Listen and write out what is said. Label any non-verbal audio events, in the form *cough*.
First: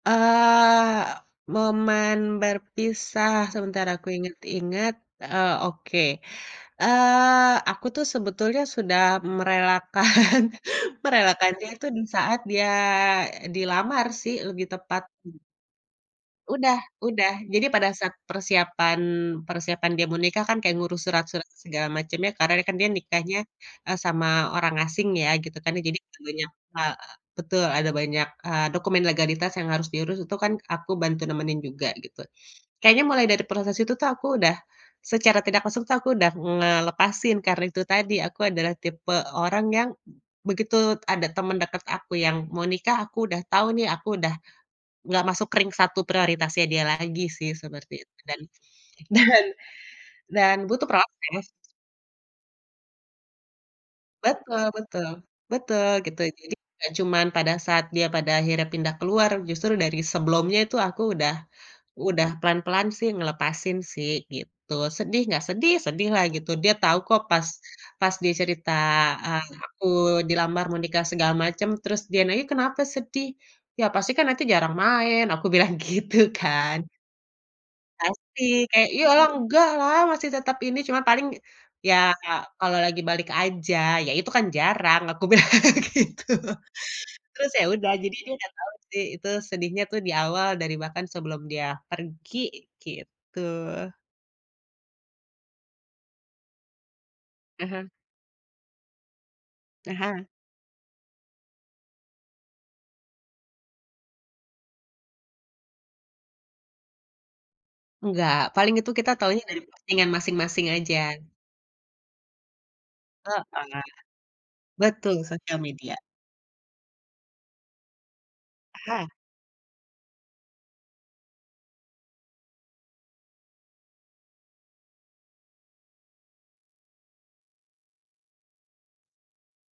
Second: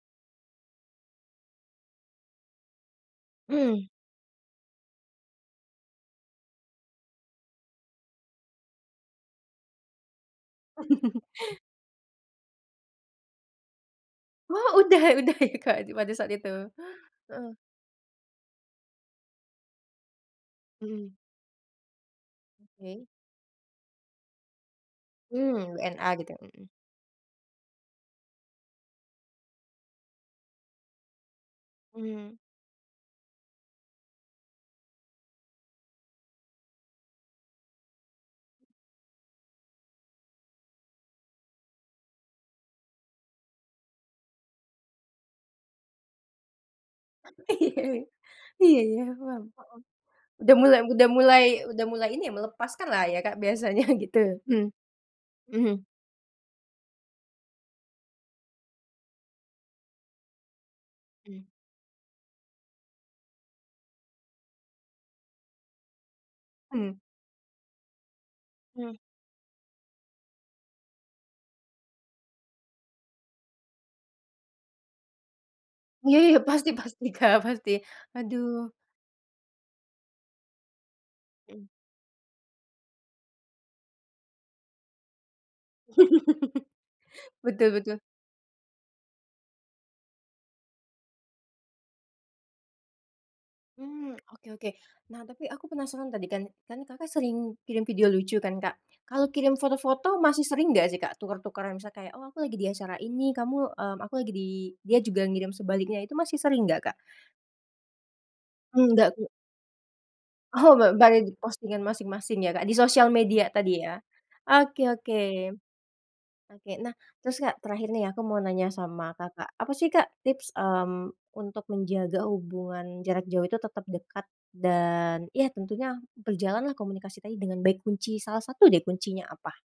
Eee, momen berpisah, Mmm. sebentar aku inget-inget, eee, oke. Eee, aku tuh sebetulnya sudah merelakan *chuckles* merelakanya itu di saat dia, eee, dilamar sih, lebih Wah, Udah tepat udah mhm. ya, Kak, di pada saat itu. Udah udah. Heeh. Jadi pada saat persiapan persiapan dia mau nikah kan, kayak ngurus Mhm. surat-surat segala macamnya, karena kan dia Oke. nikahnya, eee, sama orang asing ya, gitu Mmm, kan. Ya jadi, WNA eee, gitu, banyak mhm. ha betul, ada banyak, eee, dokumen legalitas yang harus diurus, itu kan aku bantu nemenin juga gitu. Mmm. Kayaknya mulai dari proses itu tuh, aku udah secara tidak langsung tuh, aku udah ngelepasin. Karena itu tadi, aku adalah tipe orang yang b begitu ada temen deket aku yang mau nikah, aku udah tahu nih, aku udah nggak masuk ring satu prioritasnya dia lagi sih, Iya, seperti itu. Dan Iya ya, wow, heeh, udah dan mulai butuh udah mulai proses. udah mulai ini ya, melepaskan lah ya, Kak, biasanya gitu. Betul *clears throat* betul, Mhm. betul, gitu. Jadi, nggak cuman pada saat dia pada akhirnya pindah keluar, justru dari sebelumnya itu aku udah Mmm. udah pelan-pelan sih, ngelepasin sih, gitu. Sedih nggak? Sedih sedih lah gitu, dia tahu Mmm. kok, pas pas dia cerita, Mhm. eee, aku dilamar menikah segala macem, terus dia nanya, "Kenapa sedih?" "Ya pasti kan nanti jarang main!" Aku bilang gitu Iya iya, pasti kan. pasti Kak, pasti, Pasti, aduh. kayak, "Ya elah, enggak lah, masih tetep ini, cuma paling, Hmm. ya kalau lagi balik aja," "Iya itu kan jarang!" Aku bilang gitu. *laughs* Terus ya Betul udah, betul. jadi dia nggak tahu sih, itu sedihnya tuh di awal, dari bahkan sebelum dia pergi, gitu. Mmm, oke oke. Nah, tapi aku penasaran, tadi kan kan Kakak sering kirim Aha. video lucu kan, Kak, kalau kirim foto-foto Aha. masih sering nggak sih, Kak, tuker-tukeran? Misalnya kayak, oh aku lagi di acara ini, kamu, mmm, aku lagi di dia juga ngirim sebaliknya, itu masih sering nggak, Kak? Nggak, paling itu Nggak, kita Kak? taunya dari postingan masing-masing Oh, bar aja. baru di postingan masing-masing ya, Kak, di sosial media tadi Heeh, ya, oke betul oke. sosial media. Oke, nah terus, Kak, terakhir nih ya, aku mau nanya sama Aha. Kakak, apa sih, Kak, tips, mmm, untuk menjaga hubungan jarak jauh itu tetap dekat dan, ya tentunya berjalan lah, komunikasi tadi dengan baik, kunci salah satu deh, kuncinya apa?